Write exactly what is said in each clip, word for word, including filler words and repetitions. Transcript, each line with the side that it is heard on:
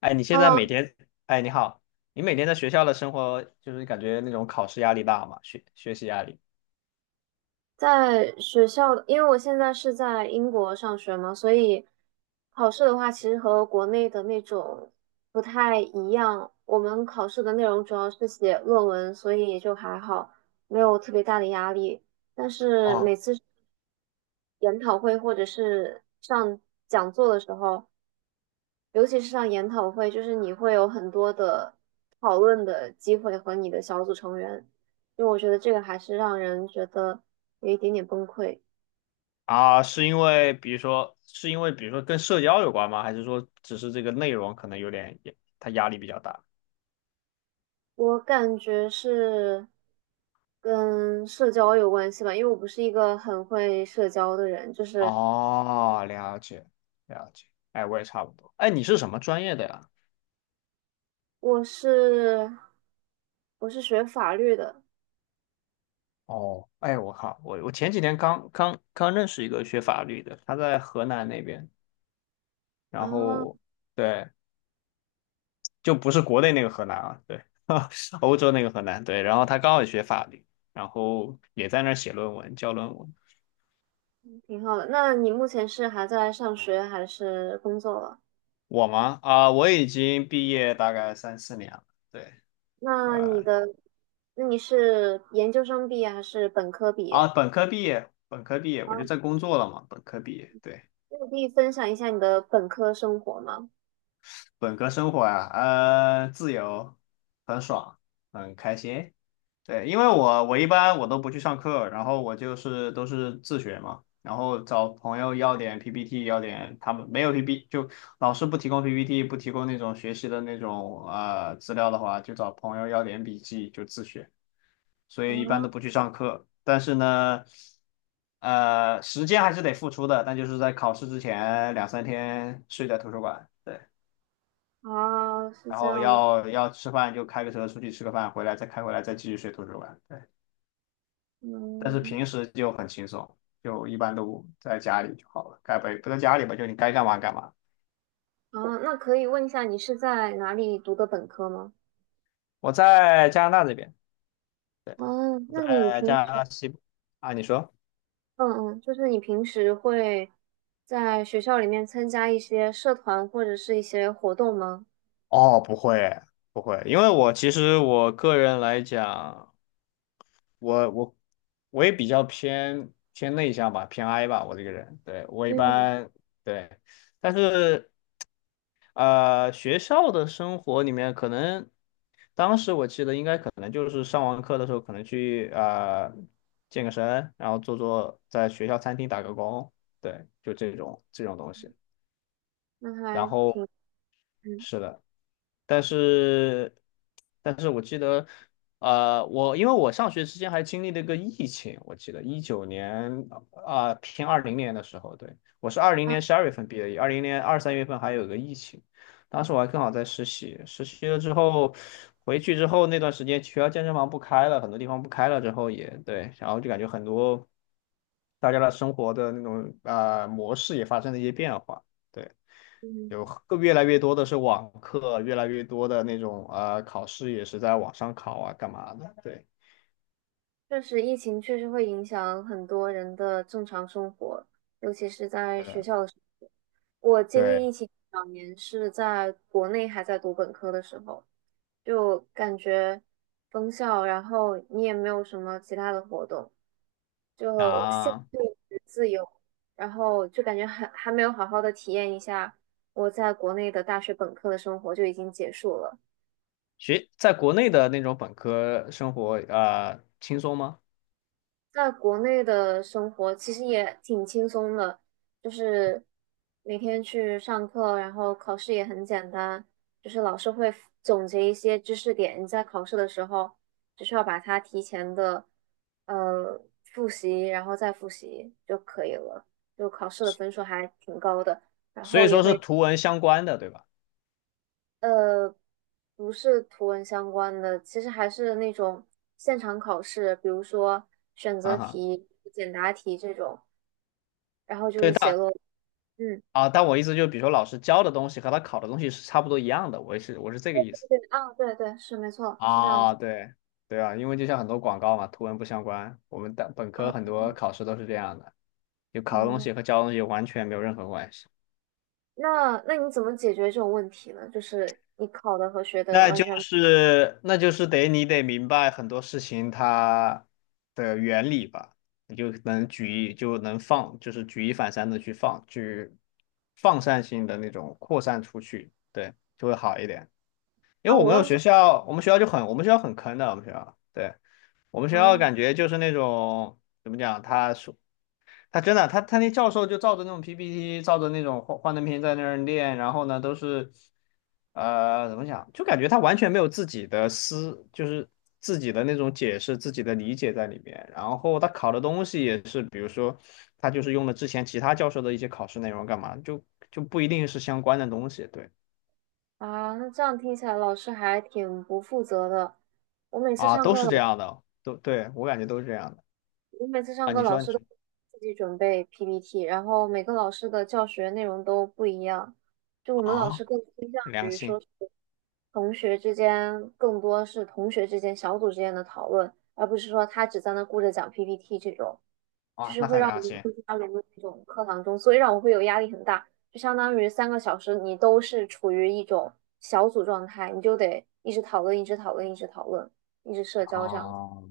left: 哎，你现在每
right: Hello，
left: 天，哎，你好，你每天在学校的生活，就是感觉那种考试压力大吗？学学习压力？
right: 在学校的，因为我现在是在英国上学嘛，所以考试的话，其实和国内的那种不太一样。我们考试的内容主要是写论文，所以也就还好，没有特别大的压力。但是每
left: 哦
right: 次研讨会或者是上讲座的时候，尤其是像研讨会，就是你会有很多的讨论的机会和你的小组成员，因为我觉得这个还是让人觉得有一点点崩溃。
left: 啊，是因为比如说，是因为比如说跟社交有关吗？还是说只是这个内容可能有点，也它压力比较大？
right: 我感觉是跟社交有关系吧，因为我不是一个很会社交的人，就是
left: 哦，了解了解，哎，我也差不多。哎，你是什么专业的呀？
right: 我是我是学法律的
left: 哦，哎，我靠，我我前几天刚刚刚认识一个学法律的，他在河南那边，然
right: 啊。
left: 后对，就不是国内那个河南啊，对，欧洲那个河南，对。然后他刚好也学法律，然后也在那儿写论文，教论文。
right: 挺好的。那你目前是还在上学还是工作了？
left: 我吗？啊、我已经毕业大概三四年了，对，我
right: 那你的，那你是研究生毕业还是本科毕
left: 啊，
right: 业？
left: 本科毕业，本科毕业，我就
right: 啊，
left: 在工作了嘛，本科毕业，对，
right: 那你可以分享一下你的本科生活吗？
left: 本科生活啊，呃，自由，很爽，很开心。对，因为我我一般我都不去上课，然后我就是都是自学嘛，然后找朋友要点 P P T，要点他们没有 P P T 就老师不提供 P P T，不提供那种学习的那种呃资料的话，就找朋友要点笔记就自学，所以一般
right: 啊
left: 都不去上课。但是呢，呃，时间还是得付出的，但就是在考试之前两三天睡在图书馆，对，
right: 啊，是
left: 然
right: 这
left: 后
right: 样子，
left: 要要吃饭就开个车出去吃个饭，回来再开回来再继续睡图书馆。对。但是
right: 嗯。
left: 平时就很轻松，就一般都在家里就好了，该不不在家里吧，就你该干嘛干嘛。
right: 啊，那可以问一下你是在哪里读的本科吗？
left: 我在加拿大这边，对，
right: 哦，
left: 我
right: 那你
left: 在
right: 平
left: 加拿
right: 时，
left: 大西部啊，你说？
right: 嗯嗯，就是你平时会在学校里面参加一些社团或者是一些活动吗？
left: 哦，不会不会，因为我其实我个人来讲。我我我也比较偏偏内向吧，偏 I 吧，我这个人，对，我一
right: 嗯，
left: 般对，但是呃，学校的生活里面，可能当时我记得应该可能就是上完课的时候，可能去呃健个身，然后做做在学校餐厅打个工，对，就这种这种东西，
right: 那还
left: 然后
right: 挺，嗯
left: 是的。但是，但是我记得，呃，我因为我上学期间还经历了一个疫情，我记得一九年啊、偏二零年的时候，对，我是二零
right: 啊，
left: 年十二月份毕业，二零年二三月份还有个疫情，当时我还刚好在实习，实习了之后回去之后那段时间，学校健身房不开了，很多地方不开了之后也对，然后就感觉很多大家的生活的那种啊、呃模式也发生了一些变化。对。
right: 嗯。
left: 有更越来越多的是网课，越来越多的那种呃考试也是在网上考啊，干嘛的？对，
right: 确实，疫情确实会影响很多人的正常生活，尤其是在
left: 对
right: 学
left: 的，
right: 校的时候。我经历
left: 对
right: 疫情两年是在国内还在读本科的时候，就感觉封校，然后你也没有什么其他的活动，就限制
left: 啊，
right: 你的自由，然后就感觉还还没有好好的体验一下我在国内的大学本科的生活就已经结束了。
left: 学在国内的那种本科生活呃轻松吗？
right: 在国内的生活其实也挺轻松的，就是每天去上课，然后考试也很简单，就是老师会总结一些知识点，你在考试的时候只需要把它提前的呃复习，然后再复习就可以了，就考试的分数还挺高的，然
left: 所
right: 后
left: 以
right: 也
left: 说是
right: 会。
left: 图文相关的，对吧？
right: 呃，不是图文相关的，其实还是那种现场考试，比如说选择
left: 啊哈，
right: 题、简答题这种，然后就
left: 对，
right: 是写
left: 但
right: 落。嗯，
left: 啊，但我意思就比如说老师教的东西和他考的东西是差不多一样的，我也是我是这个意思
right: 对，啊，对对，是没错，是这样
left: 啊，
right: 子。
left: 对对啊，因为就像很多广告嘛，图文不相关，我们的本科很多考试都是这样的，就考的东
right: 嗯，
left: 西和教的东西完全没有任何关系。
right: 那那你怎么解决这种问题呢？就是你考的和学的
left: 那
right: 完
left: 就
right: 全。
left: 是那就是得你得明白很多事情它的原理吧，你就能举一就能放，就是举一反三的去放，去放散性的那种扩散出去，对，就会好一点。因
right: 啊，
left: 为我
right: 我
left: 们有
right: 忘记。
left: 学校，我们学校就很我们学校很坑的，我们学校，对，我们学校
right: 啊
left: 感觉就是那种怎么讲，他说。他真的，他他那教授就照着那种 P P T，照着那种幻幻灯片在那儿练，然后呢，都是，呃，怎么讲，就感觉他完全没有自己的思，就是自己的那种解释、自己的理解在里面。然后他考的东西也是，比如说，他就是用了之前其他教授的一些考试内容干嘛，就就不一定是相关的东西。对
right: 啊，那这样听起来老师还挺不负责的。我每次
left: 啊，
right: 上
left: 都
right: 课，
left: 是
right: 老
left: 这样的，都对我感觉都是这样的
right: 我每次上
left: 啊。
right: 课
left: 你
right: 老
left: 说你
right: 师都
left: 说
right: 自己准备 P P T，然后每个老师的教学内容都不一样，就我们老
left: 啊，
right: 师更倾向
left: 良心
right: 同学之间，更多是同学之间、小组之间的讨论，而不是说他只在那顾着讲 P P T 这种，
left: 啊，那很良心
right: 他融入这种课堂中，所以让我会有压力很大，就相当于三个小时你都是处于一种小组状态，你就得一直讨论、一直讨论、一直讨论、一直社交这样子。
left: 啊。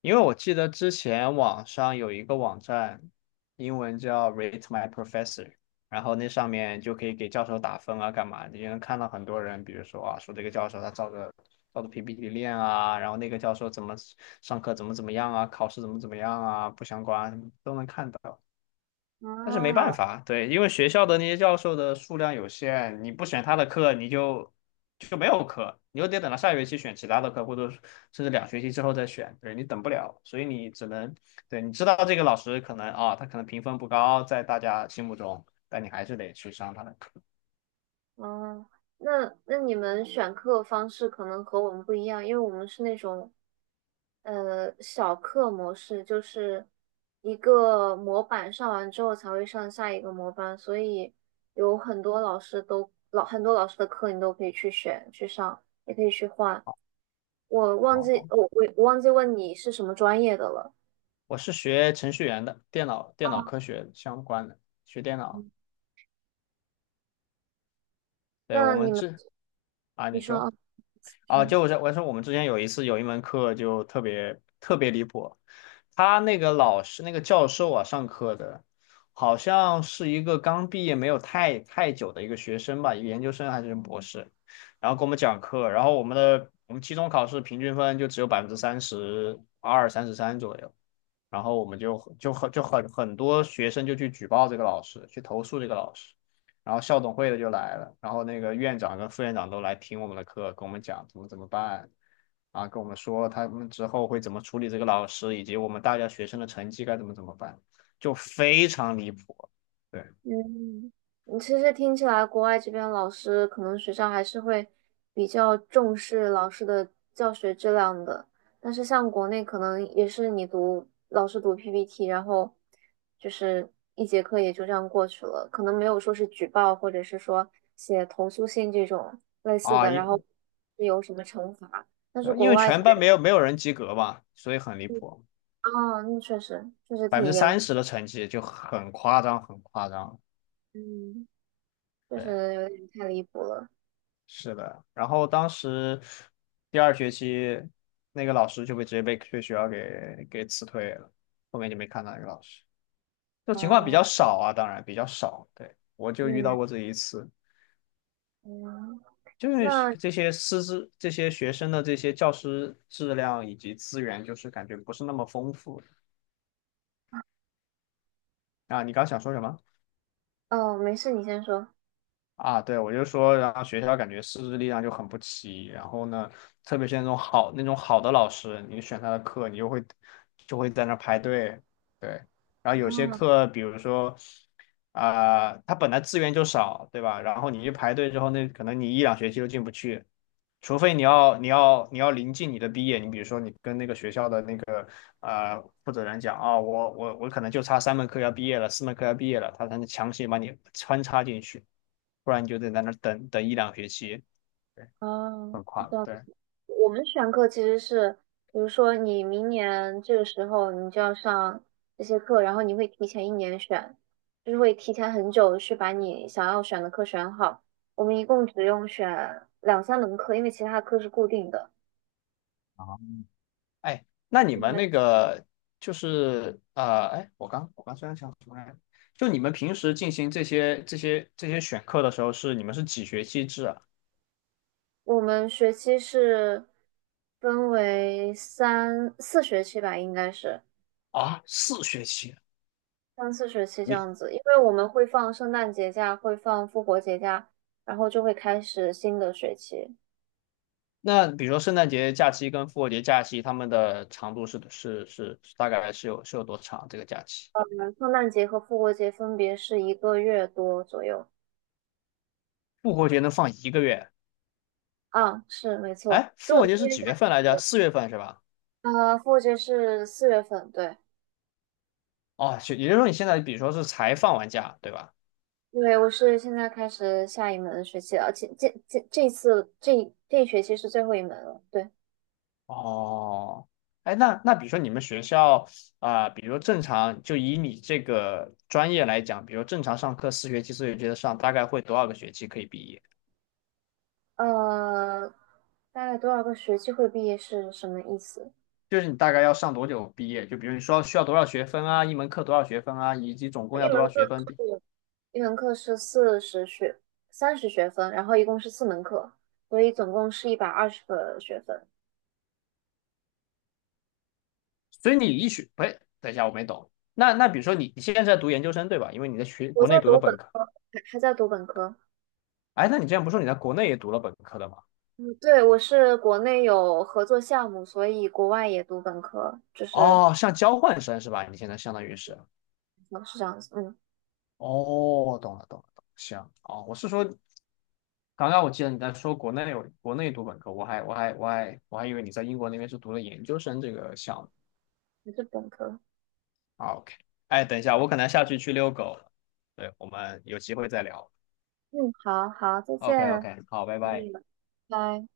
left: 因为我记得之前网上有一个网站，英文叫 Rate My Professor，然后那上面就可以给教授打分啊，干嘛的？你能看到很多人，比如说啊，说这个教授他照着照着 P P T 练啊，然后那个教授怎么上课怎么怎么样啊，考试怎么怎么样啊，不相关都能看到。但是没办
right: 啊，
left: 法，对，因为学校的那些教授的数量有限，你不选他的课，你就就没有课，你又得等到下学期选其他的课，或者是甚至两学期之后再选，对，你等不了，所以你只能，对，你知道这个老师可能啊，他可能评分不高，在大家心目中，但你还是得去上他的课。
right: 哦，那那你们选课方式可能和我们不一样，因为我们是那种呃小课模式，就是一个模板上完之后才会上下一个模板，所以有很多老师都老很多老师的课你都可以去选去上，也可以去换。我忘记
left: 哦，
right: 我我我忘记问你是什么专业的了。
left: 我是学程序员的，电脑电脑科学相关的，学电脑。对，我
right: 那你
left: 们
right: 们
left: 这啊，
right: 你
left: 你
right: 说
left: 说。
right: 啊，你
left: 啊，
right: 说
left: 就我说我说我们之前有一次有一门课就特别特别离谱，他那个老师那个教授啊上课的，好像是一个刚毕业没有太太久的一个学生吧，研究生还是博士，然后给我们讲课，然后我们的我们期中考试平均分就只有百分之三十二、三十三左右，然后我们就就很就很很多学生就去举报这个老师，去投诉这个老师，然后校董会的就来了，然后那个院长跟副院长都来听我们的课，跟我们讲怎么怎么办，啊，跟我们说他们之后会怎么处理这个老师，以及我们大家学生的成绩该怎么怎么办，就非常离谱，对
right: 嗯，嗯其实听起来，国外这边老师可能学校还是会比较重视老师的教学质量的，但是像国内可能也是你读老师读 P P T，然后就是一节课也就这样过去了，可能没有说是举报或者是说写投诉信这种类似
left: 啊，
right: 的，然后
left: 因
right: 是有什么惩罚，但是
left: 呃因
right: 国
left: 为
right: 外这
left: 全班
right: 边。
left: 没有没有人及格嘛，所以很离谱，
right: 哦，那确实确实
left: 百分
right: 挺
left: 之
right: 严。
left: 三十的成绩就很夸张，很夸张，
right: 嗯，确
left: 对。
right: 实有点太离谱了。
left: 是的，然后当时第二学期那个老师就被直接被被学校给给辞退了，后面就没看到那个老师。这种情况比
right: 哦，
left: 较少啊，当然比较少。对，我就遇到
right: 嗯
left: 过这一次，
right: 嗯。
left: 就是
right: 那
left: 这些师资、这些学生的这些教师质量以及资源，就是感觉不是那么丰富啊。你刚想说什么？
right: 哦，没事，你先说。
left: 啊，对，我就说，然后学校感觉师资力量就很不齐，然后呢，特别是那种好那种好的老师，你选他的课，你就会就会在那排队，对，然后有些
right: 啊
left: 课，比如说，啊、他本来资源就少，对吧？然后你去排队之后，那可能你一两学期都进不去，除非你要你要你要临近你的毕业，你比如说你跟那个学校的那个呃负责人讲啊、我我我可能就差三门课要毕业了，四门课要毕业了，他才能强行把你穿插进去。不然你就得在那儿等等一两个学期，对，
right: 啊，
left: 很快
right: 是
left: 了。
right: 的，
left: 对，
right: 我们选课其实是，比如说你明年这个时候你就要上这些课，然后你会提前一年选，就是会提前很久去把你想要选的课选好。我们一共只用选两三门课，因为其他课是固定的。
left: 啊，哎，那你们
right: 嗯，
left: 那个就是呃，哎，我刚我刚虽然想什么来着，就你们平时进行这些这些这些选课的时候是你们是几学期制啊？
right: 我们学期是分为三四学期吧，应该是。
left: 啊，四学期。
right: 三四学期这
left: 你
right: 样子，因为我们会放圣诞节假，会放复活节假，然后就会开始新的学期。
left: 那比如说圣诞节假期跟复活节假期，他们的长度是是是是大概是有是有多长？这个假期
right: 圣诞节和复活节分别是一个月多左右。
left: 复活节能放一个月？
right: 啊，是没错，
left: 哎，
right: 就
left: 复
right: 我
left: 活
right: 们
left: 节
right: 这
left: 是
right: 边
left: 几
right: 下
left: 月份来着？
right: 学期。
left: 四月份是吧？
right: 呃，复活节是四月份，对。
left: 哦，就也就是说你现在比如说是才放完假，对吧？
right: 因为我是现在开始下一门学期了，而且这这这次这这一学期是最后一门了，对。
left: 哦，哎，那那比如说你们学校啊、比如正常就以你这个专业来讲，比如正常上课四学期四学期的上，大概会多少个学期可以毕业？
right: 呃，大概多少个学期会毕业是什么意思？
left: 就是你大概要上多久毕业？就比如你说需要多少学分啊，一门课多少学分啊，以及总共
right: 一
left: 要多
right: 门
left: 少
right: 课
left: 学分比？
right: 是。一门课是四十学三十学分，然后一共是四门课，所以总共是一百二十个学分。
left: 所以你一学，哎，等一下，我没懂。那那比如说你你现在在读研究生对吧？因为你在学
right: 我
left: 国
right: 在
left: 内读了
right: 读本
left: 本科，
right: 科，还还在读本科。
left: 哎，那你之前不是说你在国内也读了本科的吗？
right: 嗯，对，我是国内有合作项目，所以国外也读本科，就是
left: 哦，像交换生是吧？你现在相当于是。
right: 嗯是这样子，嗯，
left: 哦，懂了懂了懂了，行哦，我是说，刚刚我记得你在说国内有国内读本科，我还我还我还我还以为你在英国那边是读了研究生这个项目
right: 还是本科。
left: 啊，OK，哎，等一下，我可能下去去遛狗了，对，我们有机会再聊
right: 嗯，好好，再见，
left: ，OK OK，好，拜
right: 嗯。
left: 拜。
right: 拜。